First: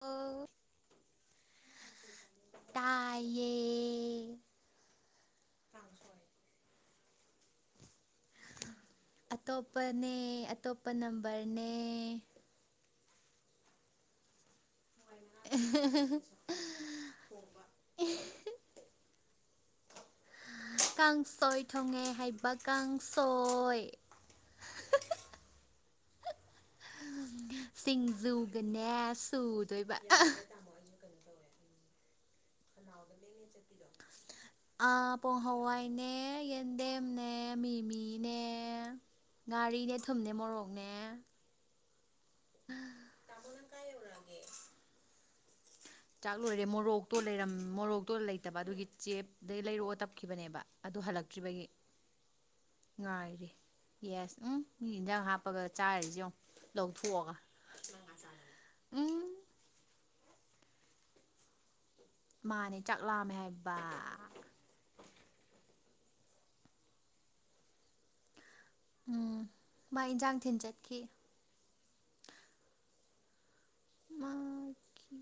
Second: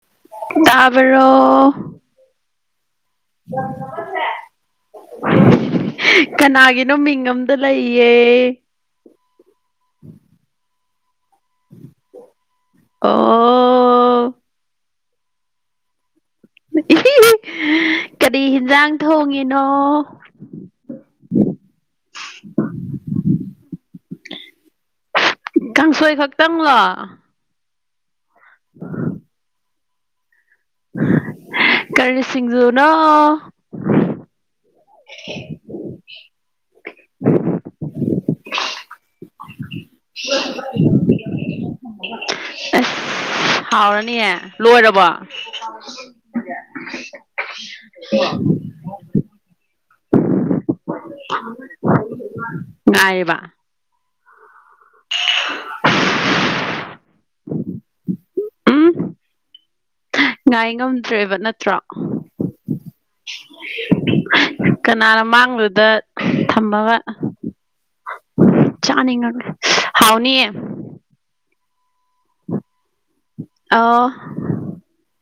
ꯑꯣ ꯇꯕꯔꯣ ꯇꯥꯏ ꯁꯦ ꯀꯅꯥꯒꯤꯅꯣ ꯃꯤꯡ ꯑꯝꯗ ꯂꯩꯌꯦ ꯑꯇꯣꯞꯄꯅꯦ ꯑꯇꯣꯞꯄ ꯅꯝꯕꯔꯅꯦ ꯑ [unintelligible] ꯀꯔꯤ ꯌꯦꯟꯖꯥꯡ ꯊꯣꯡꯉꯤꯅꯣ ꯀꯥꯡꯁꯣꯏ ꯊꯣꯡꯉꯦ ꯍꯥꯏꯕ ꯀꯥꯡꯁꯣꯏ ꯀꯥꯡꯁꯣꯏ ꯈꯛꯇꯪꯪꯂꯣ ꯁꯤꯡꯖꯨꯒꯅꯦ ꯁꯨꯗꯣꯏꯕ ꯇꯥꯃꯣ ꯑꯩꯁꯨ ꯀꯩꯅꯣ ꯇꯧꯋꯦ ꯀꯔꯤ ꯁꯤꯡꯖꯨꯅꯣ ꯀꯅꯥꯎꯗ ꯂꯅꯦ ꯆꯠꯄꯤꯔꯣ ꯑꯥ ꯄꯣꯡ ꯍꯋꯥꯏꯅꯦ ꯌꯦꯟꯗꯦꯝꯅꯦ ꯃꯤꯃꯤꯅꯦ ꯉꯥꯔꯤꯅꯦ ꯊꯨꯝꯅꯦ ꯃꯣꯔꯣꯛꯅꯦ ꯑꯁ ꯍꯥꯎꯔꯅꯤꯍ ꯂꯣꯏꯔꯕꯣ ꯆꯥꯛ ꯂꯣꯏꯔꯦ ꯃꯣꯔꯣꯛꯇꯣ ꯂꯩꯔꯝ ꯃꯣꯔꯣꯛꯇꯣ ꯂꯩꯇꯕ ꯑꯗꯨꯒꯤ ꯆꯦꯞꯗꯩ ꯂꯩꯔꯛꯑꯣ ꯇꯞꯈꯤꯕꯅꯦꯕ ꯑꯗꯨ ꯍꯜꯂꯛꯇ꯭ꯔꯤꯕꯒꯤ ꯉꯥꯏꯔꯤꯕ ꯉꯥꯏꯔꯤ ꯌꯦꯁ ꯎꯝ ꯃꯤ ꯏꯟꯖꯥꯡ ꯍꯥꯞꯄꯒ ꯆꯥꯔꯤꯖꯤ ꯌꯦꯡ ꯊꯣꯛꯑꯒ [unintelligible] ꯎꯝ ꯉꯥꯏ ꯉꯝꯗ꯭ꯔꯦꯕ ꯅꯠꯇ꯭ꯔꯣ ꯃꯥꯅꯦ ꯆꯥꯛ ꯂꯥꯝꯃꯦ ꯍꯥꯏꯕ ꯀꯅꯥꯅ ꯃꯥꯡꯗꯨꯗ ꯊꯝꯃꯒ ꯆꯥꯅꯤꯡꯉ ꯎꯝ ꯃꯥ ꯏꯟꯖꯥꯡ ꯍꯥꯎꯅꯤꯌꯦ [unintelligible] ꯑꯣ ꯃꯥꯈꯤ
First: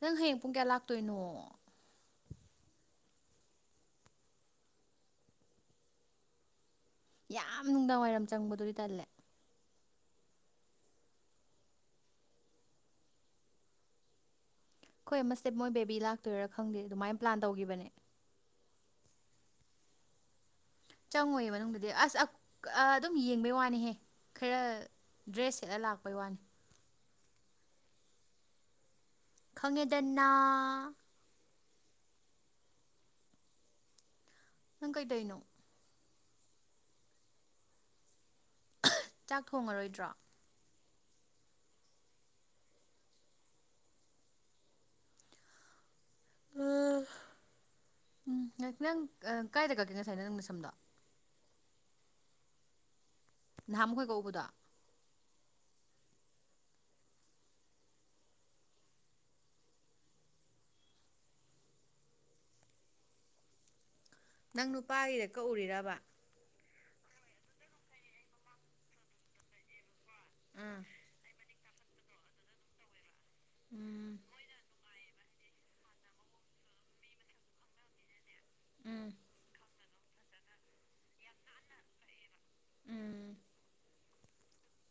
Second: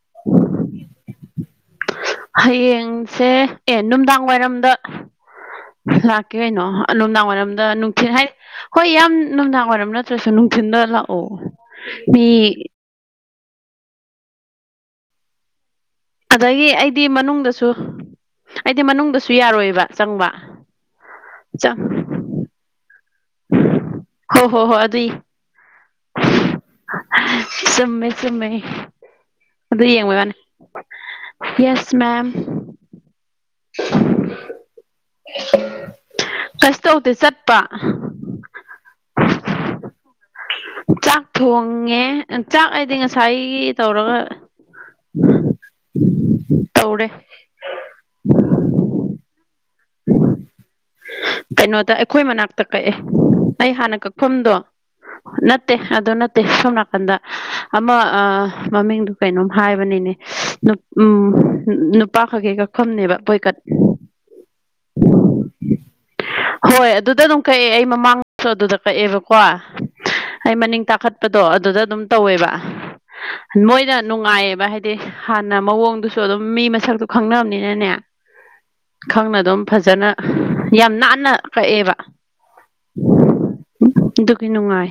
ꯅꯪ ꯍꯌꯦꯡ ꯄꯨꯡ ꯀꯌꯥ ꯂꯥꯛꯇꯣꯏꯅꯣ ꯍꯌꯦꯡꯁꯦ ꯑꯦ ꯅꯨꯡꯗꯥꯡ ꯋꯥꯏꯔꯝꯗ ꯂꯥꯛꯀꯦ ꯀꯩꯅꯣ ꯅꯨꯡꯗꯥꯡ ꯋꯥꯏꯔꯝꯗ ꯌꯥꯝ ꯅꯨꯡꯗꯥꯡ ꯅꯨꯡꯊꯤꯜ ꯋꯥꯏꯔꯝ ꯍꯥꯏ ꯆꯪꯕꯗꯨꯗꯤ ꯍꯣꯏ ꯇꯜꯂꯦ ꯌꯥꯝ ꯅꯨꯡꯗꯥꯡ ꯋꯥꯏꯔꯝ ꯅꯠꯇ꯭ꯔꯁꯨ ꯅꯨꯡꯊꯤꯟꯗ ꯂꯥꯛꯑꯣ ꯃꯤ ꯈ‌ꯣꯏ ꯃꯁꯦꯞ ꯃꯣꯏ ꯕꯦꯕꯤ ꯂꯥꯛꯇꯣꯏꯔꯥ ꯑꯗꯒꯤ ꯈꯪꯗꯦ ꯑꯩꯗꯤ ꯑꯗꯨꯃꯥꯏꯅ ꯄ꯭ꯂꯥꯟ ꯃꯅꯨꯡꯗꯁꯨ ꯇꯧꯈꯤꯕꯅꯦ ꯑꯩꯗꯤ ꯃꯅꯨꯡꯗꯁꯨ ꯌꯥꯔꯣꯏꯕ ꯆꯪꯕ ꯆꯪ ꯑ ꯑꯗꯨꯝ ꯌꯦꯡꯕꯩ ꯋꯥꯅꯤꯍꯦ ꯍꯣꯏ ꯈꯔ ꯍꯣꯏ ꯍꯣꯏ ꯑꯗꯨꯏ ꯗ꯭ꯔꯦꯁ ꯁꯦꯠꯂ ꯂꯥꯛꯄꯩ ꯋꯥꯅꯤ꯫ ꯆꯨꯝꯃꯦ ꯆꯨꯝꯃꯦ ꯑꯗꯨ ꯌꯦꯡꯕꯩ ꯈꯪꯉꯦꯗꯅ ꯋꯥꯅꯦ꯫ ꯌꯦꯁ ꯃꯦꯝ꯫ [unintelligible] ꯅꯪ ꯀꯩꯗꯧꯏꯅꯣ꯫ ꯀꯩꯁꯨ ꯇꯧꯗꯦ ꯆꯠꯄ꯫ ꯆꯥꯛ ꯊꯣꯡꯉꯔꯣꯏꯗ꯭ꯔꯣ꯫ ꯆꯥꯛ ꯊꯣꯡꯉꯦ ꯆꯥꯛ ꯍꯥꯏꯗꯤ ꯉꯁꯥꯏꯒꯤ ꯇꯧꯔꯒ [unintelligible] ꯇꯧꯔ‌ꯦ ꯎꯝ ꯉꯥꯏꯈꯨꯌꯪ ꯑ ꯀꯥꯏꯗ ꯀꯛꯒꯦ ꯉꯁꯥꯏ ꯅꯪ ꯅꯁꯝꯗꯣ ꯀꯩꯅꯣꯗ ꯑꯩꯈꯣꯏ ꯃꯅꯥꯛꯇ ꯀꯛꯑꯦ ꯑꯩ ꯅꯍꯥꯟꯃꯨꯛ ꯍꯥꯟꯅ ꯑꯩꯈꯣꯏ ꯀꯛꯎꯕꯗꯣ ꯀꯛꯐꯝꯗꯣ [inaudible] ꯅꯠꯇꯦ ꯑꯗꯨ ꯅꯠꯇꯦ ꯁꯣꯝ ꯅꯥꯀꯟꯗ ꯑꯃ ꯑꯥ ꯃꯃꯤꯡꯗꯨ ꯀꯩꯅꯣꯝ ꯍꯥꯏꯕꯅꯤꯅꯦ ꯅꯨ ꯎꯝ ꯅꯨꯄꯥ ꯈꯛꯀꯤ ꯀꯛꯐꯝꯅꯦꯕ ꯕꯣꯏꯀꯠ ꯅꯪ ꯅꯨꯄꯥꯒꯤꯗ ꯀꯛ ꯎꯔꯤꯔꯕ ꯍꯣꯏ ꯑꯗꯨꯗ ꯑꯗꯨꯝ ꯀꯛꯑꯦ ꯑꯩ ꯃꯃꯥꯡꯁꯨ ꯑꯗꯨꯗ ꯀꯛꯑꯦꯕꯀꯣ ꯑꯩ ꯎꯝ ꯃꯅꯤꯡ ꯇꯥꯈꯠ ꯑꯗꯣ ꯑꯗꯨꯗ ꯑꯗꯨꯝ ꯇꯧꯋꯦꯕ ꯃꯣꯏꯅ ꯎꯝ ꯅꯨꯡꯉꯥꯏꯌꯦꯕ ꯍꯥꯏꯗꯤ꯫ ꯍꯥꯟꯅ ꯃꯑꯣꯡꯗꯨꯁꯨ ꯑꯗꯨꯝ ꯃꯤ ꯃꯁꯛꯇꯨ ꯈꯪꯅꯕꯝꯅꯤꯅꯅꯦ꯫ ꯎꯝ ꯈꯪꯅ ꯑꯗꯨꯝ ꯐꯖꯅ ꯌꯥꯝ ꯅꯥꯟꯅ ꯀꯛꯑꯦꯕ꯫ ꯎꯝ ꯑꯗꯨꯒꯤ ꯅꯨꯡꯉꯥꯏ꯫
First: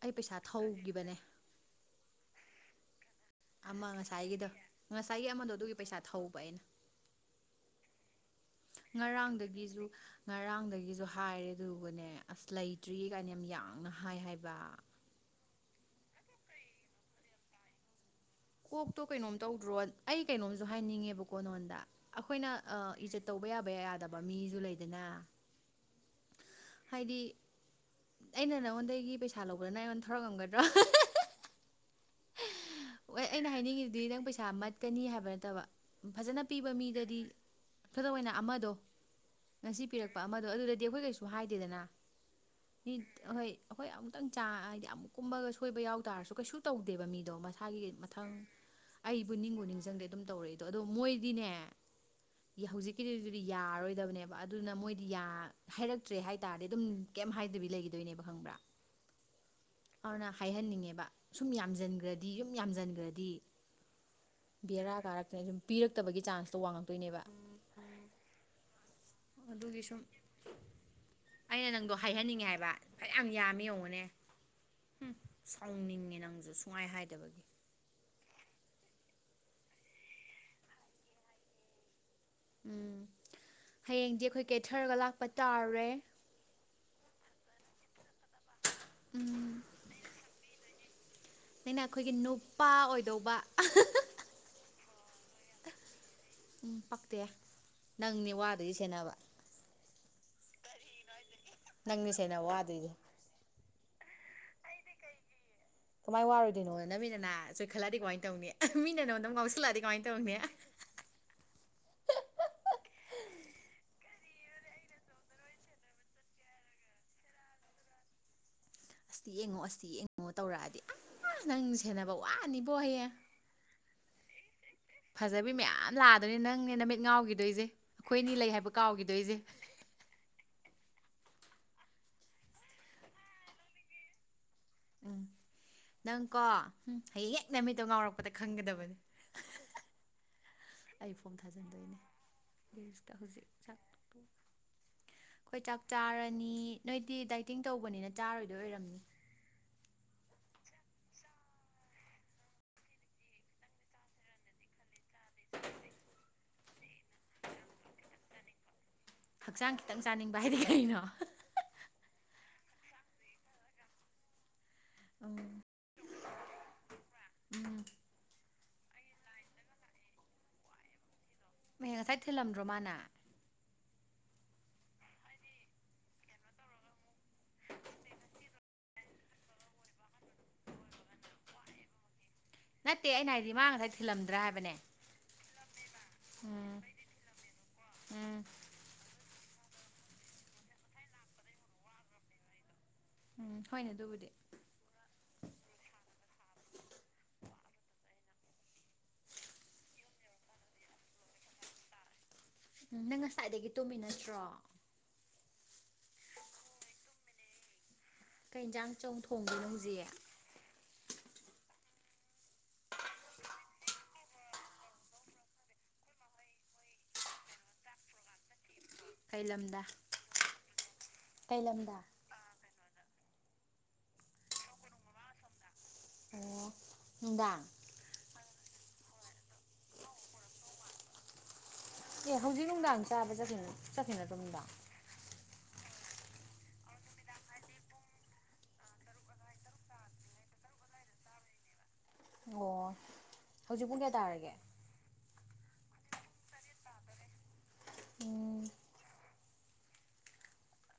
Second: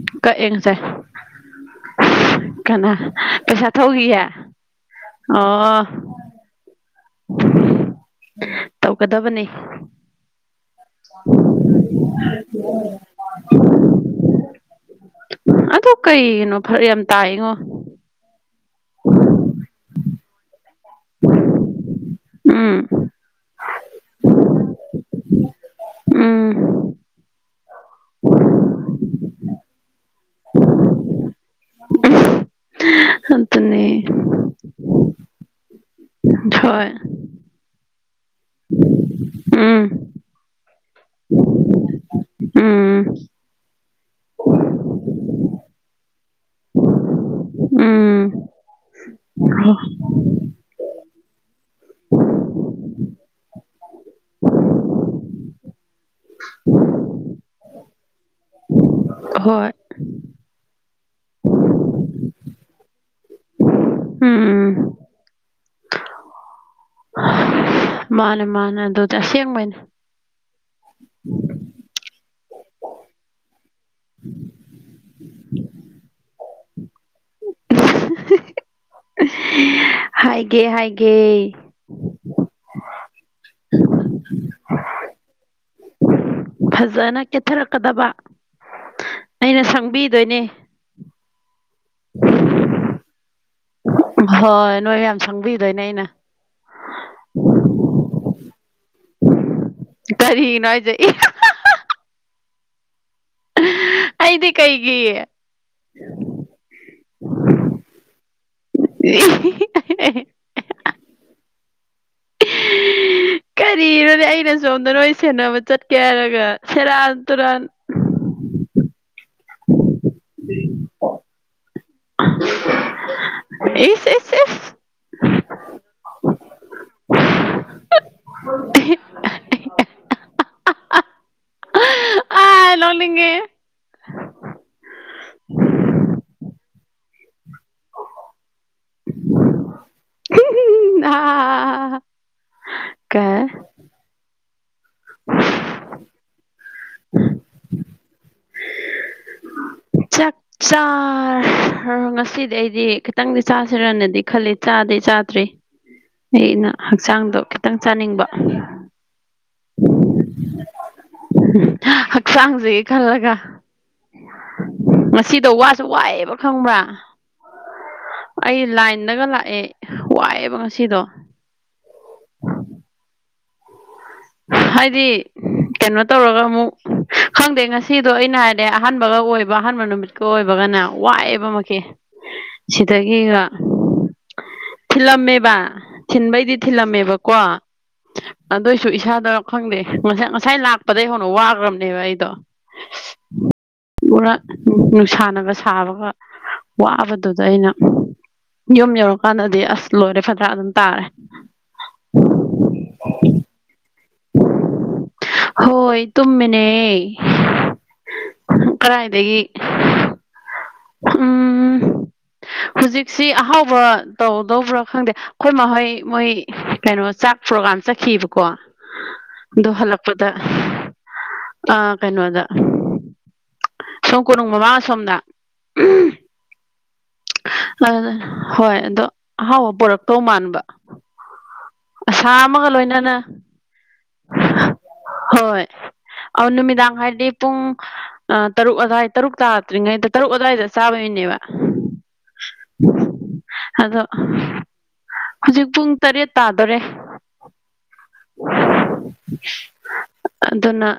ꯑꯩ ꯄꯩꯁꯥ ꯀꯛꯑꯦ ꯉꯁꯥꯏ ꯊꯧꯈꯤꯕꯅꯦ ꯀꯅꯥ꯫ ꯄꯩꯁꯥ ꯑꯃ ꯊꯧꯈꯤꯌꯦ ꯉꯁꯥꯏꯒꯤꯗꯣ ꯉꯁꯥꯏꯒꯤ ꯑꯃꯗꯣ ꯑꯗꯨꯒꯤ ꯑꯣ ꯄꯩꯁꯥ ꯊꯧꯕ ꯑꯩꯅ꯫ ꯇꯧꯒꯗꯕꯅꯤ ꯉꯔꯥꯡꯗꯒꯤꯖꯨ꯫ ꯉꯔꯥꯡꯗꯒꯤꯖꯨ ꯍꯥꯏꯔꯦ ꯑꯗꯨꯒꯅꯦ ꯑꯁ ꯂꯩꯇ꯭ꯔꯤ ꯀꯥꯏꯅ ꯌꯥꯝ ꯌꯥꯡꯅ ꯍꯥꯏ ꯍꯥꯏꯕ꯫ ꯑꯗꯨ ꯀꯩꯒꯤꯅꯣ ꯐꯔꯛ ꯌꯥꯝ ꯇꯥꯏꯉꯣ꯫ ꯀꯣꯛꯇꯣ ꯀꯩꯅꯣꯝ ꯇꯧꯗ꯭ꯔꯣ ꯑꯩ ꯀꯩꯅꯣꯝꯁꯨ ꯍꯥꯏꯅꯤꯡꯉꯦꯕꯀꯣ ꯅꯉꯣꯟꯗ ꯑꯩꯈꯣꯏꯅ ꯑ ꯎꯝ ꯏꯖꯠ꯫ ꯇꯧꯕ ꯌꯥꯕ ꯌꯥꯗꯕ ꯃꯤꯖꯨ ꯂꯩꯗꯅ꯫ ꯎꯝ ꯍꯥꯏꯗꯤ ꯑꯩꯅ ꯅꯉꯣꯟꯗꯒꯤ ꯄꯩꯁꯥ ꯂꯧꯕꯗ ꯅꯪ ꯑꯩꯉꯣꯟꯗ ꯊꯧꯔꯛ ꯉꯝꯒꯗ꯭ꯔꯣ꯫ [unintelligible] ꯑꯣꯏ ꯑꯩꯅ ꯑꯗꯨꯅꯦ ꯍꯥꯏꯅꯤꯡꯉꯤꯗꯤ ꯅꯪ ꯄꯩꯁꯥ ꯃꯠꯀꯅꯤ ꯍꯥꯏꯕ ꯅꯠꯇꯕ꯫ ꯐꯖꯅ ꯄꯤꯕ ꯍꯣꯏ ꯃꯤꯗꯗꯤ ꯈꯨꯗꯝ ꯑꯣꯏꯅ ꯑꯃꯗꯣ ꯉꯁꯤ ꯎꯝ ꯄꯤꯔꯛꯄ ꯑꯃꯗꯣ ꯑꯗꯨꯗ ꯗꯤ ꯑꯩꯈꯣꯏ ꯀꯩꯁꯨ ꯍꯥꯏꯗꯦꯗꯅ ꯃꯤ ꯎꯝ ꯑꯍꯣꯏ꯫ ꯑꯩꯈꯣꯏ ꯑꯃꯨꯛꯇꯪ ꯆꯥ ꯍꯥꯏꯗꯤ ꯑꯃꯨꯛ ꯀꯨꯝꯕꯒ ꯁꯣꯏꯕ ꯌꯥꯎ ꯇꯥꯔꯁꯨ ꯀꯩꯁꯨ ꯇꯧꯗꯦꯕ ꯃꯤꯗꯣ ꯃ ꯁꯥꯒꯤ ꯎꯝ ꯃꯊꯪ ꯑꯩꯕꯨ ꯅꯤꯡꯕꯨ ꯅꯤꯡꯖꯪꯗꯦ ꯑꯗꯨꯝ ꯇꯧꯔꯛꯏꯗꯣ ꯑꯗꯣ ꯃꯣꯏꯗꯤꯅꯦ꯫ ꯍꯧꯖꯤꯛꯀꯤꯗꯤꯗꯨꯗꯤ ꯌꯥꯔꯣꯏꯗꯕꯅꯦꯕ ꯑꯗꯨꯅ ꯃꯣꯏꯗꯤ ꯌꯥ ꯍꯥꯏꯔꯛ꯫ ꯇꯔꯦ ꯍꯥꯏꯇꯥꯔꯗꯤ ꯑꯗꯨꯝ ꯀꯩꯝ ꯍꯥꯏꯗꯕꯤ ꯂꯩꯒꯤꯗꯣꯏꯅꯦꯕ ꯈꯪꯕ꯭ꯔꯥ ꯍꯣꯏ ꯑꯗꯨꯅ ꯍꯥꯏꯍꯟꯅꯤꯡꯉꯦꯕ ꯁꯨꯝ ꯌꯥꯝꯖꯟꯒ꯭ꯔꯗꯤ ꯌꯨꯝ ꯌꯥꯝꯖꯟꯒ꯭ꯔꯗꯤ ꯎꯝ ꯕꯦꯔꯥ ꯀꯥꯔꯛꯇꯣꯏꯅꯤ ꯄꯤꯔꯛꯇꯕꯒꯤ ꯆꯥꯟꯁꯇꯣ ꯋꯥꯡꯉꯛ ꯇꯣꯏꯅꯦꯕ ꯃꯥꯅꯦ ꯃꯥꯅꯦ ꯑꯗꯨꯗꯤ ꯑꯁꯦꯡꯕꯩꯅꯦ ꯑꯗꯨꯒꯤ ꯁꯨꯝ ꯑꯩꯅ ꯅꯪꯗꯣ ꯍꯥꯏꯍꯟꯅꯤꯡꯉꯦ ꯍꯥꯏꯕ ꯐꯅꯌꯥꯝ ꯌꯥꯝꯃꯦ ꯌꯦꯡꯉꯨꯅꯦ ꯍꯨꯝ ꯁꯥꯎꯅꯤꯡꯉꯦ ꯅꯪꯁꯨ ꯁꯨꯡꯉꯥꯏ ꯍꯥꯏꯗꯕꯒꯤ ꯍꯥꯏꯒꯦ ꯍꯥꯏꯒꯦ ꯎꯝ ꯍꯌꯦꯡꯗꯤ ꯑꯩꯈꯣꯏ ꯀꯦꯊꯔꯒ ꯂꯥꯛꯄ ꯇꯥꯔꯦ ꯐꯖꯅ ꯀꯦꯠꯊꯔꯛꯀꯗꯕ ꯑꯩꯅ ꯁꯪꯕꯤꯗꯣꯏꯅꯦ [unintelligible] ꯅꯩꯅ ꯑꯩꯈꯣꯏꯒꯤ ꯅꯨꯄꯥ ꯑꯣꯏꯗꯧꯕ ꯍꯣꯏ ꯅꯣꯏ ꯌꯥꯝ ꯁꯪꯕꯤꯗꯣꯏꯅꯦ ꯑꯩꯅ ꯎꯝ ꯄꯛꯇꯦ ꯅꯪꯅꯦ ꯋꯥꯗꯣꯏꯁꯦ ꯁꯦꯟꯅꯕ ꯀꯔꯤꯅꯣ ꯍꯥꯏꯁꯦ ꯅꯪꯅꯤꯁꯦꯟꯅ ꯋꯥꯗꫭꯏꯖꯦ ꯑꯩꯗꯤ ꯀꯩꯒꯤ ꯀꯃꯥꯏꯅ ꯋꯥꯔꯣꯏꯗꯣꯏꯅꯣ ꯅ ꯃꯤꯠꯅꯅ ꯆꯣꯏꯈꯠꯂꯛꯗꯤ ꯀꯃꯥꯏꯅ ꯇꯧꯅꯤ ꯃꯤꯅ ꯅꫭꯟꯗ ꯉꯥꯎꯁꯤꯜꯂꯛꯑꯗꯤ ꯀꯃꯥꯏ ꯇꯧꯅꯤ ꯀꯔꯤꯔꯣꯅꯦ ꯑꯩꯅ ꯁꯣꯝꯗ ꯅꯣꯏ ꯁꯦꯟꯅꯕ ꯆꯠꯀꯦ ꯍꯥꯏꯔꯒ ꯁꯦꯔꯥꯟ ꯇꯨꯔꯥꯟ ꯑꯁꯤ ꯌꯦꯡꯉꯣ ꯑꯁꯤ ꯌꯦꯡꯉꯣ ꯇꯧꯔꯛꯑꯗꯤ ꯅꯪ ꯁꯦꯟꯅꯕ ꯋꯥꯅꯤꯕꯣ ꯍꯌꯦꯡ ꯏꯁ ꯏꯁ ꯏꯁ ꯐꯖꯕꯤ ꯃꯌꯥꯝ ꯂꯥꯛꯑꯗꯣꯏꯅꯦ ꯅꯪꯅꯦ ꯅꯨꯃꯤꯠ ꯉꯥꯎꯒꯤꯗꯣꯏꯁꯦ ꯑꯩꯈꯣꯏ ꯑꯅꯤ ꯂꯩ ꯍꯥꯏꯕ ꯀꯥꯎꯒꯤꯗꯣꯏꯁꯦ ꯅꫭꯛꯅꯤꯡꯉꯦ ꯎꯝ ꯅꯪ ꯀꯣ ꯍꯝ ꯍꯌꯦꯡ ꯍꯦꯛ ꯅꯨꯃꯤꯠꯇꯣ ꯉꯥꯎꯔꯛꯄꯗ ꯈꯪꯒꯗꯕꯅꯤ ꯑꯩ ꯐꯣꯝ ꯊꯥꯖꯤꯟꯗꯣꯏꯅꯦ ꯑꯥ ꯔꯤꯜꯁꯇ ꯀ ꯍꯧꯖꯤꯛ ꯆꯥꯛ ꯑꯩꯈꯣꯏ ꯆꯥꯛ ꯆꯥꯔꯅꯤ ꯅꯣꯏꯗꯤ ꯗꯥꯏꯇꯤꯡ ꯇꯧꯕꯅꯤꯅ ꯆꯥꯔꯣꯏꯗꯣꯏ ꯑꯣꯏꯔꯝꯅꯤ ꯆꯥꯔꯦ ꯉꯁꯤꯗꯤ ꯑꯩꯗꯤ ꯈꯤꯇꯪꯗꯤ ꯆꯥꯁꯤꯔꯅꯗꯤ ꯈꯜꯂꯤ ꯆꯥꯗꯤ ꯆꯥꯗ꯭ꯔꯤ ꯑꯩꯅ ꯍꯛꯆꯥꯡꯗꯣ ꯈꯤꯇꯪ ꯆꯥꯅꯤꯡꯕ ꯍꯛꯆꯥꯡ ꯈꯤꯇꯪ ꯆꯥꯅꯤꯡꯕ ꯍꯥꯏꯗꯤ ꯀꯩꯅꯣ ꯍꯛꯆꯥꯡꯖꯤꯒꯤ ꯈꯜꯂꯒ ꯉꯁꯤꯗꯣ ꯎꯝ ꯋꯥꯁꯨ ꯋꯥꯏꯑꯦꯕ ꯈꯪꯕ꯭ꯔꯥ ꯎꯝ ꯑꯩ ꯂꯥꯏꯟꯗꯒ ꯂꯥꯛꯑꯦ ꯋꯥꯏꯌꯦꯕ ꯉꯁꯤꯗꯣ ꯃꯍꯦ ꯉꯁꯥꯏ ꯊꯤꯜꯂꯝꯗ꯭ꯔꯣ ꯃꯥꯅ ꯍꯥꯏꯗꯤ ꯀꯩꯅꯣ ꯇꯧꯔꯒ ꯑꯃꯨꯛ ꯈꯪꯗꯦ ꯉꯁꯤꯗꯣ ꯑꯩꯅ ꯍꯥꯏꯔ ꯑꯩ ꯑꯍꯥꯟꯕꯒ ꯑꯣꯏꯕ ꯑꯍꯥꯟꯕ ꯅꯨꯃꯤꯠꯀ ꯑꯣꯏꯕꯒꯅ ꯋꯥꯏꯑꯦꯕ ꯃꯈꯦ ꯅꯠꯇꯦ ꯑꯩꯅ ꯁꯤꯗꯒꯤꯒ ꯍꯥꯏꯗꯤ ꯃꯥ ꯉꯁꯥꯏ ꯊꯤꯜꯂꯝꯗ꯭ꯔꯥ ꯍꯥꯏꯕꯅꯦ ꯊꯤꯜꯂꯝꯃꯦꯕ ꯊꯤꯟꯕꯩꯗꯤ ꯎꯝ ꯊꯤꯜꯂꯝꯃꯦꯕꯀꯣ ꯎꯝ ꯑꯗꯨꯏꯁꯨ ꯏꯁꯥꯗ ꯈꯪꯗꯦ ꯉꯁꯥꯏ ꯉꯁꯥꯏ ꯂꯥꯛꯄꯗꯩ ꯍꯧꯅ ꯋꯥꯈ꯭ꯔꯕꯅꯦꯕ ꯑꯩꯗꯣ ꯎꯝ ꯍꯣꯏꯅꯦ ꯑꯗꯨꯕꯨꯗꯤ ꯅꯨꯡꯁꯥꯅꯕ ꯁꯥꯕꯒ ꯋꯥꯕꯗꯨꯗ ꯑꯩꯅ ꯌꯨꯝ ꯌꯧꯔꯀꯥꯟꯗꯗꯤ ꯑꯁ ꯂꯣꯏꯔꯦ ꯐꯠꯗꯔꯥꯛ ꯑꯗꯨꯝ ꯇꯥꯔꯦ ꯎꯝ ꯅꯪ ꯉꯁꯥꯏꯗꯒꯤ ꯇꯨꯝꯃꯤ ꯅꯠꯇ꯭ꯔꯣ ꯍꯣꯏ ꯇꯨꯝꯃꯤꯅꯦ ꯀꯩ ꯌꯦꯟꯖꯥꯡ ꯆꯧ ꯀꯗꯥꯏꯗꯒꯤ ꯊꯣꯡꯒꯦꯅꯣ ꯍꯧꯖꯤꯛ ꯎꯝ ꯍꯧꯖꯤꯛꯁꯤ ꯑꯍꯥꯎꯕ ꯇꯧꯗꯧꯕ꯭ꯔꯥ ꯈꯪꯗꯦ ꯑꯩꯈꯣꯏ ꯃꯈꯣꯏ ꯃꯣꯏ ꯀꯩꯅꯣ ꯆꯥꯛ ꯄ꯭ꯔꯣꯒꯥꯝ ꯆꯠꯈꯤꯕꯀꯣ ꯀꯩ ꯑꯗꯨ ꯂꯝꯗ ꯍꯜꯂꯛꯄꯗ ꯀꯩ ꯑ ꯂꯝꯗ ꯀꯩꯅꯣꯗ ꯁꯣꯝ ꯀꯣꯅꯨꯡ ꯃꯃꯥꯡ ꯑꯁꯣꯝꯗ ꯑꯣ ꯅꯨꯡꯗꯥꯡ ꯍꯣꯏ ꯑꯗꯣ ꯑꯍꯥꯎꯕ ꯄꯣꯔꯛꯇꯧ ꯃꯥꯟꯕ ꯑꯁꯥ ꯑꯦ ꯍꯧꯖꯤꯛ ꯑꯃꯒ ꯅꯨꯡꯗꯥꯡ ꯂꯣꯏꯅꯅ ꯆꯥꯕ ꯆꯠꯈꯤ ꯆꯠꯈꯤꯅ ꯇꯣ ꯅꯨꯡꯗꯥꯡ ꯍꯣꯏ ꯑ ꯅꯨꯃꯤꯗꯥꯡ ꯍꯥꯏꯔꯗꯤ ꯄꯨꯡ ꯑ ꯇꯔꯨꯛ ꯑꯋꯥꯏ ꯇꯔꯨꯛ ꯇꯥꯔꯛꯇ꯭ꯔꯤꯉꯩꯗ ꯇꯔꯨꯛ ꯑꯗꯨꯋꯥꯏꯗ ꯆꯥꯕꯒꯤꯅꯦꯕ ꯑꯣ ꯍꯧꯖꯤꯛ ꯑꯗꯣ ꯄꯨꯡ ꯀꯌꯥ ꯇꯥꯔꯒꯦ ꯍꯧꯖꯤꯛ ꯄꯨꯡ ꯇꯔꯦꯠ ꯇꯥꯗꯣꯔꯦ ꯎꯝ ꯑꯗꯨꯅ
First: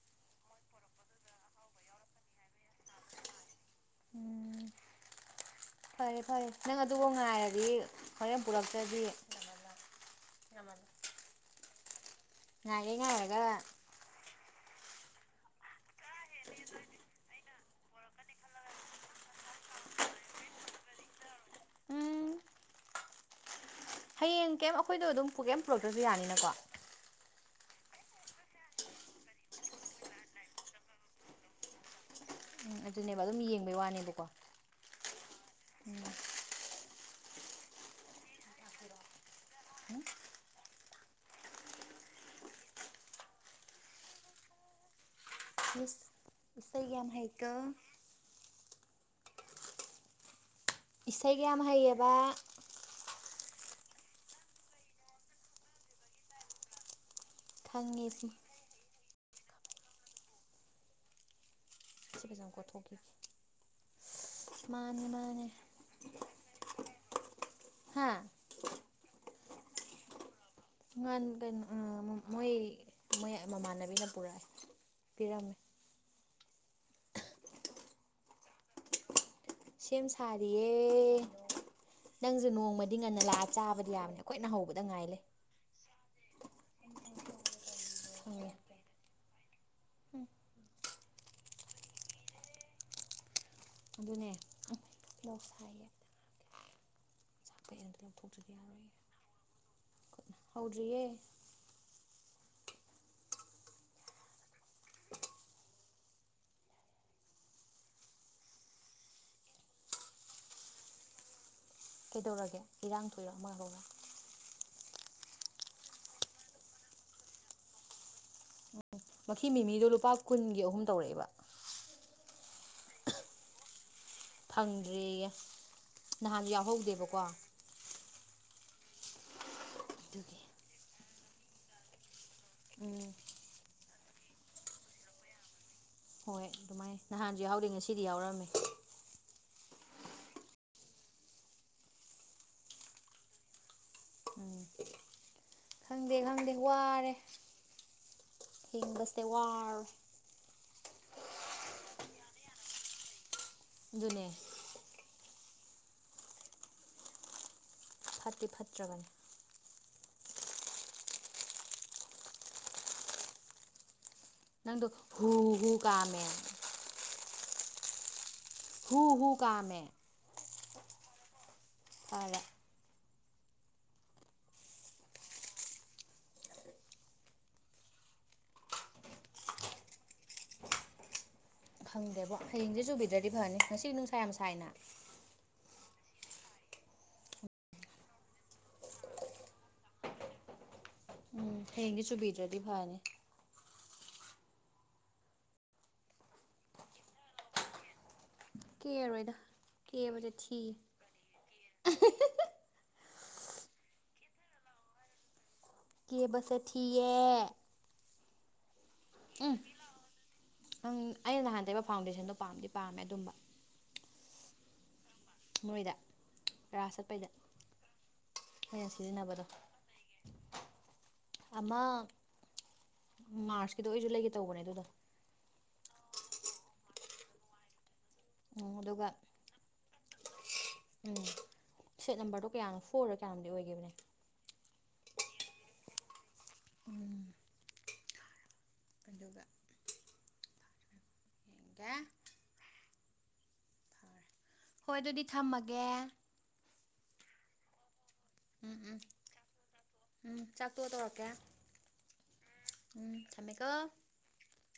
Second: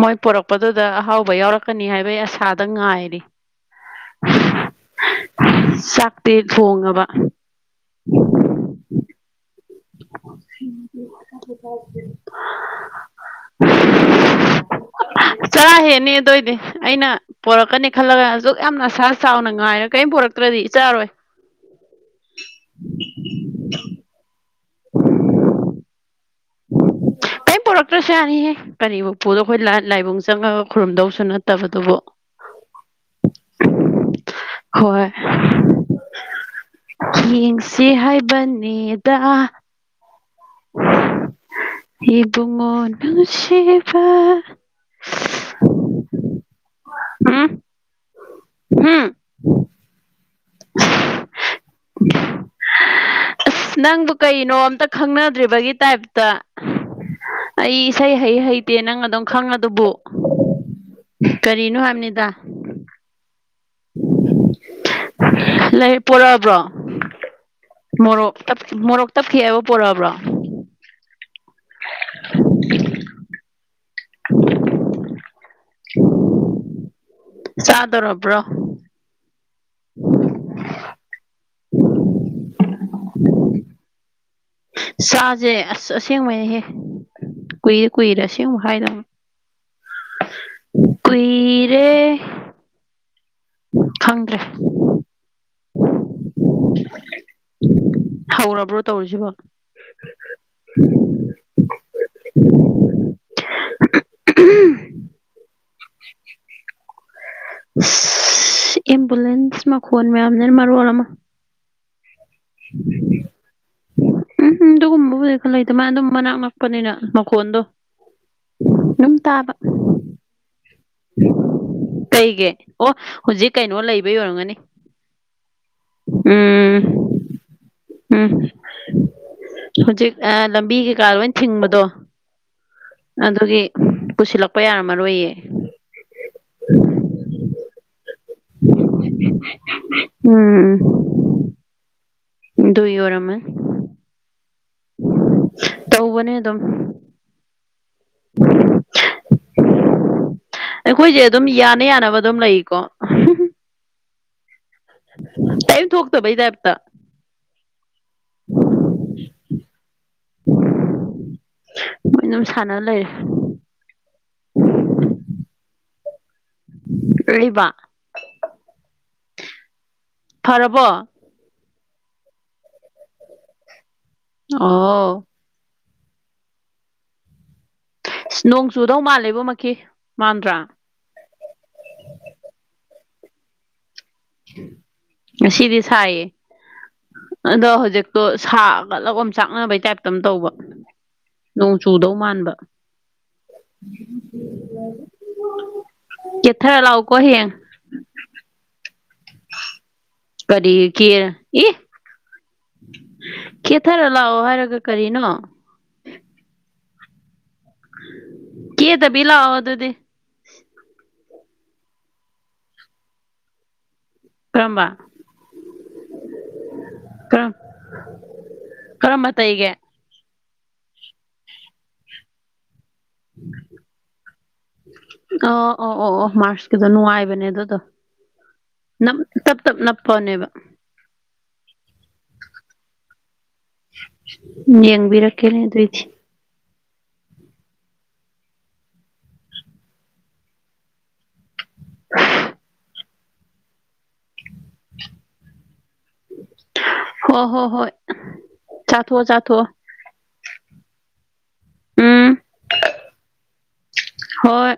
ꯃꯣꯏ ꯄꯣꯔꯛꯄꯗꯨꯗ ꯑꯍꯥꯎꯕ ꯌꯥꯎꯔꯛꯀꯅꯤ ꯍꯥꯏꯕꯒꯤ ꯑꯁꯥꯗ ꯉꯥꯏꯔꯤ ꯎꯝ ꯐꯔꯦ ꯆꯥꯛꯇꯤ ꯐꯔꯦ ꯅꯪ ꯑꯗꯨꯕꯨ ꯊꯣꯡꯉꯕ ꯉꯥꯏꯔꯗꯤ ꯍꯣꯔ ꯄꯨꯔꯛꯇ꯭ꯔꯗꯤ ꯍꯝꯦ ꯉ ꯉꯔꯒ ꯆꯥ ꯍꯦꯅꯦ ꯑꯗꯨꯑꯣ ꯑꯣꯏꯗꯤ ꯑꯩꯅ ꯄꯣꯔꯛꯀꯅꯤ ꯈꯜꯂꯒ ꯑꯁꯨꯛ ꯌꯥꯝ ꯅꯁꯥ ꯆꯥꯎꯅ ꯉꯥꯏꯔ ꯀꯔꯤꯝ ꯄꯣꯔꯔꯛꯇ꯭ꯔꯗꯤ ꯏ ꯆꯥꯔꯣꯏ ꯎꯝ ꯍꯌꯦꯡ ꯀꯩꯝ ꯑꯩꯈꯣꯏꯗꯣ ꯑꯗꯨꯝ ꯄꯨꯀꯩꯝ ꯄꯨꯔꯛꯇ꯭ꯔꯁꯨ ꯌꯥꯅꯤꯅꯀꯣ ꯀꯔꯤꯝ ꯄꯨꯔꯛꯇ꯭ꯔꯁꯨ ꯌꯥꯅꯤꯍꯦ ꯀꯔꯤꯕꯨ ꯄꯨꯗꯣ ꯑꯩꯈꯣꯏ ꯂꯥꯏꯕꯨꯡ ꯆꯪꯉꯒ ꯈꯨꯔꯨꯝꯗꯧꯁꯨ ꯅꯠꯇꯕꯗꯨꯕꯨ ꯎꯝ ꯑꯗꯨꯅꯦꯕ ꯑꯗꯨꯝ ꯌꯦꯡꯕꯩ ꯋꯥꯅꯦꯕꯀꯣ ꯍꯣꯏ ꯎꯝ ꯌꯦꯡꯁꯤ ꯍꯥꯏꯕꯅꯦꯗ [inaudible] ꯏꯕꯨꯡꯁꯕ ꯁ ꯌꯥꯝ ꯍꯥꯏꯦꯛꯀ ꯍꯥꯝ ꯏꯁꯩꯒꯤꯌꯥꯃ ꯍꯥꯏꯩꯌꯦꯕ ꯑꯁ ꯅꯪꯕꯨ ꯀꯩꯅꯣ ꯑꯝꯇ ꯈꯪꯅꯗ꯭ꯔꯤꯕꯒꯤ ꯇꯥꯏꯞꯇ ꯑꯩ ꯈꯪꯉꯦ ꯁꯩ ꯁꯤ ꯍꯩ ꯍꯩ ꯇꯦ ꯅꯪ ꯑꯗꯨꯝ ꯈꯪꯉ ꯑꯗꯨꯕꯨ ꯀꯔꯤꯅꯣ ꯍꯥꯏ ꯆ ꯆꯝ ꯀ ꯊꯣꯛꯀꯤ ꯂꯩ ꯄꯣꯔꯛꯑꯕ꯭ꯔꯣ ꯍꯥ ꯃꯣꯔꯣꯛ ꯞ ꯃꯣꯔꯣꯛ ꯇꯞꯈꯤꯤ ꯍꯥꯏꯕ ꯄꯣꯔꯛꯑꯕ꯭ꯔꯣ ꯥꯟ ꯀꯩꯅꯣ ꯃꯣꯏ ꯃꯣꯏ ꯃꯃꯥꯟꯅꯕꯤꯅ ꯄꯨꯔꯛꯑꯦ ꯄꯤꯔꯝꯃꯦ ꯆꯗꯔꯕ꯭ꯔꯣ ꯁꯦꯝ ꯁꯥꯔꯤꯌꯦ ꯅꯪꯁꯨ ꯅꯣꯡꯃꯗꯤ ꯉꯟꯅ ꯂꯥꯛꯑ ꯆꯥꯕꯗꯤ ꯌꯥꯕꯅꯦꯀꯣ ꯆꯁꯦ ꯑꯁ ꯑꯁꯦꯡꯕꯅꯍꯦ ꯀꯨꯏꯔꯦ ꯀꯨꯏꯔꯦ ꯈꯪꯉꯦ ꯑꯁꯦꯡꯕ ꯍꯥꯏꯗꯧꯅꯦ ꯀꯨꯏꯔꯦ ꯑꯗꯨꯅꯦ ꯈꯪꯗ꯭ꯔꯦ ꯁꯥꯏꯌꯦ [inaudible] ꯍꯌꯦꯡꯇ ꯂꯧꯊꯣꯛ꯭ꯔꯗꯤ ꯌꯥꯔꯣꯏꯌꯦ [inaudible] ꯍꯥꯎꯗ꯭ꯔꯤꯌꯦꯦ ꯑ ꯑꯦꯝꯕꯨꯂꯦꯟꯁ ꯃꯈꯣꯟ ꯃꯌꯥꯝꯅꯦꯅ ꯃꯔꯣ ꯑꯃ ꯀꯩꯗꯧꯔꯒꯦ ꯏꯔꯥꯡ ꯊꯣꯏꯔꯛ ꯑꯃ ꯍꯧꯔꯒ ꯎꯝ ꯑꯗꯨꯒꯨꯝꯕꯕꯨꯗꯤ ꯈꯔ ꯂꯩꯇꯦ ꯃꯥ ꯑꯗꯨꯝ ꯃꯅꯥꯛ ꯅꯛꯄꯅꯤꯅ ꯃꯈꯣꯟꯗꯣ ꯎꯝ ꯑꯗꯨꯝ ꯃꯈ ꯇꯥꯕ ꯃꯤꯃꯤꯗꯣ ꯂꯨꯄꯥ ꯀꯨꯟꯒꯤ ꯑꯍꯨꯝ ꯇꯧꯔꯛꯑꯦꯕ ꯀꯩꯒ ꯑꯣ ꯍꯧꯖꯤꯛ ꯀꯩꯅꯣ ꯂꯩꯕ ꯌꯧꯔꯝꯒꯅꯤ ꯐꯪꯗ꯭ꯔꯦꯌꯦ ꯅꯍꯥꯟꯁꯨ ꯎꯝ ꯌꯥꯎꯍꯧꯗꯦꯕꯀꯣ ꯎꯝ ꯍꯧꯖꯤꯛ ꯑꯗꯨꯒꯤ ꯂꯝꯕꯤ ꯀꯩꯀꯥ ꯂꯣꯏ ꯊꯤꯡꯕꯗꯣ ꯎꯝ ꯑꯗꯨꯒꯤ ꯄꯨꯁꯤꯜꯂꯛꯄ ꯌꯥꯔꯝꯃꯔꯣꯏꯌꯦ ꯍꯣꯏ ꯑꯗꯨꯃꯥꯏ ꯅꯍꯥꯟꯁꯨ ꯌꯥꯎꯗꯤ ꯉꯁꯤꯗꯤ ꯌꯥꯎꯔꯝꯃꯦ ꯎꯝ ꯏ ꯑꯣꯔ ꯑꯃ ꯎꯝ ꯈꯪꯗꯦ ꯇꯧꯕꯅꯦ ꯈꯪꯗꯦ ꯑꯗꯨꯝ ꯋꯥꯔꯦ ꯍꯤꯡꯕꯁꯦ ꯋꯥꯔꯔꯣꯏ ꯑꯩꯈꯣꯏꯁꯦ ꯑꯗꯨꯝ ꯌꯥꯅ ꯌꯥꯅꯕ ꯑꯗꯨꯝ ꯂꯩꯀꯣ ꯑꯗꯨꯅꯦ ꯇꯥꯏꯝ ꯊꯣꯛꯇꯕꯩꯗ ꯑꯇ ꯐꯠꯇꯤ ꯐꯠꯇ꯭ꯔꯒꯅꯤ ꯃꯣꯏ ꯑꯗꯨꯝ ꯁꯥꯟꯅ ꯂꯩ ꯅꯪꯗꯣ ꯍꯨ ꯍꯨꯒꯥꯥꯃꯦ ꯀꯂꯤꯕ ꯍꯨ ꯍꯨ ꯀꯥ ꯃ ꯐꯔꯕꯣ ꯐꯂ ꯑꯣ ꯑ ꯅꯣꯡ ꯆꯨꯗꯧ ꯃꯥꯜꯂꯦꯕ ꯃꯈ ꯃꯥꯟꯗ꯭ꯔꯥ ꯐꯪꯗꯦꯕꯣ ꯍꯌꯦꯡꯁꯦ ꯆꯨꯕꯤꯗ꯭ꯔꯗꯤ ꯐꯅꯤ ꯉꯁꯤ ꯅꯨꯡꯁꯥ ꯌꯥꯝ ꯁꯥꯏꯅ ꯑꯁꯤꯗꯤ ꯁꯥꯏꯌꯦ ꯑꯗꯣ ꯍꯧꯖꯤꯛꯇꯣ ꯁꯥꯒꯠꯂꯒꯝ ꯆꯥꯛꯅꯕꯩ ꯇꯥꯏꯞꯇ ꯑꯃ ꯇꯧꯕ ꯎꯝ ꯅꯣꯡ ꯍꯌꯦꯡꯗꯤ ꯆꯨꯗꯧ ꯃꯥꯟꯕ ꯆꯨꯕꯤꯗ꯭ꯔꯗꯤ ꯐꯅꯤ ꯀꯦꯇꯔꯒꯥ ꯂꯛ ꯎ ꯀꯣ ꯍꯌꯦꯡ ꯀꯦꯔꯣꯏ ꯗ ꯀꯦ ꯕꯥ ꯁꯦ ꯇꯥ ꯀ ꯀ ꯏ ꯀꯦꯊꯔ ꯂꯥꯛꯑꯣ ꯍꯥꯏꯔꯒ ꯀꯔꯤꯅꯣ ꯀꯕꯁꯦ ꯊꯤꯦ ꯀꯦ ꯇꯕꯤꯂ ꯑꯗꯗꯤꯦ ꯅꯪ ꯑꯩꯅ ꯅꯍꯥꯟꯗꯩꯕ ꯐꯥꯎꯟꯗꯦꯁꯟꯗꯣ ꯄꯥꯝꯗꯤ ꯄꯥꯝꯃꯦ ꯑꯗꯨꯝꯕ ꯀꯔꯝꯕ ꯃꯣꯏꯗ ꯄꯔꯥ ꯁꯛꯄꯩꯗ ꯀꯔꯝ ꯃꯣꯏꯅ ꯀꯔꯝꯕ ꯁꯤꯖꯤꯟꯅꯕꯗꯣ ꯇꯩꯒꯦ ꯑꯃ ꯃꯥꯔꯁꯀꯤꯗꯣ ꯑꯣꯏꯁꯨ ꯂꯩꯒꯦ ꯇꯧꯕꯅꯦ ꯑꯗꯨꯗ ꯑ ꯑꯣ ꯑꯣ ꯑꯣ ꯃꯥꯔꯁꯀꯤꯗꯣ ꯅꯨꯡꯉꯥꯏꯕꯅꯦ ꯑꯗꯨꯗꯣ ꯎꯝ ꯑꯗꯨꯒ ꯅꯞ ꯇꯞ ꯇꯞ ꯅꯞꯄꯅꯦꯕ ꯎꯝ ꯁꯦꯠ ꯅꯝꯕꯔꯗꯣ ꯀꯌꯥꯅꯣ ꯐꯣꯔꯗ ꯀꯌꯥꯅꯣꯝꯗꯤ ꯑꯣꯏꯕꯅꯦ ꯌꯦꯪꯕꯤꯔꯛ ꯀꯦꯅꯦ ꯑꯗꯨꯏ ꯗ ꯎ ꯑꯗꯨꯒꯥ ꯀꯌꯥ ꯍꯣꯏ ꯑꯗꯨꯗꯤ ꯊꯝꯃꯒꯦ ꯍ ꯍꯣ ꯍꯣꯏ ꯎꯝ ꯎꯝ ꯆꯥꯊꯣꯛꯑꯣ ꯆꯥꯊꯣꯛꯑꯣ ꯎꯝ ꯆꯥꯛꯇꯣꯛꯑ ꯇꯧꯔꯛꯀꯦ ꯎꯝ ꯎꯝ ꯁꯃꯦꯀ ꯍꯣꯏ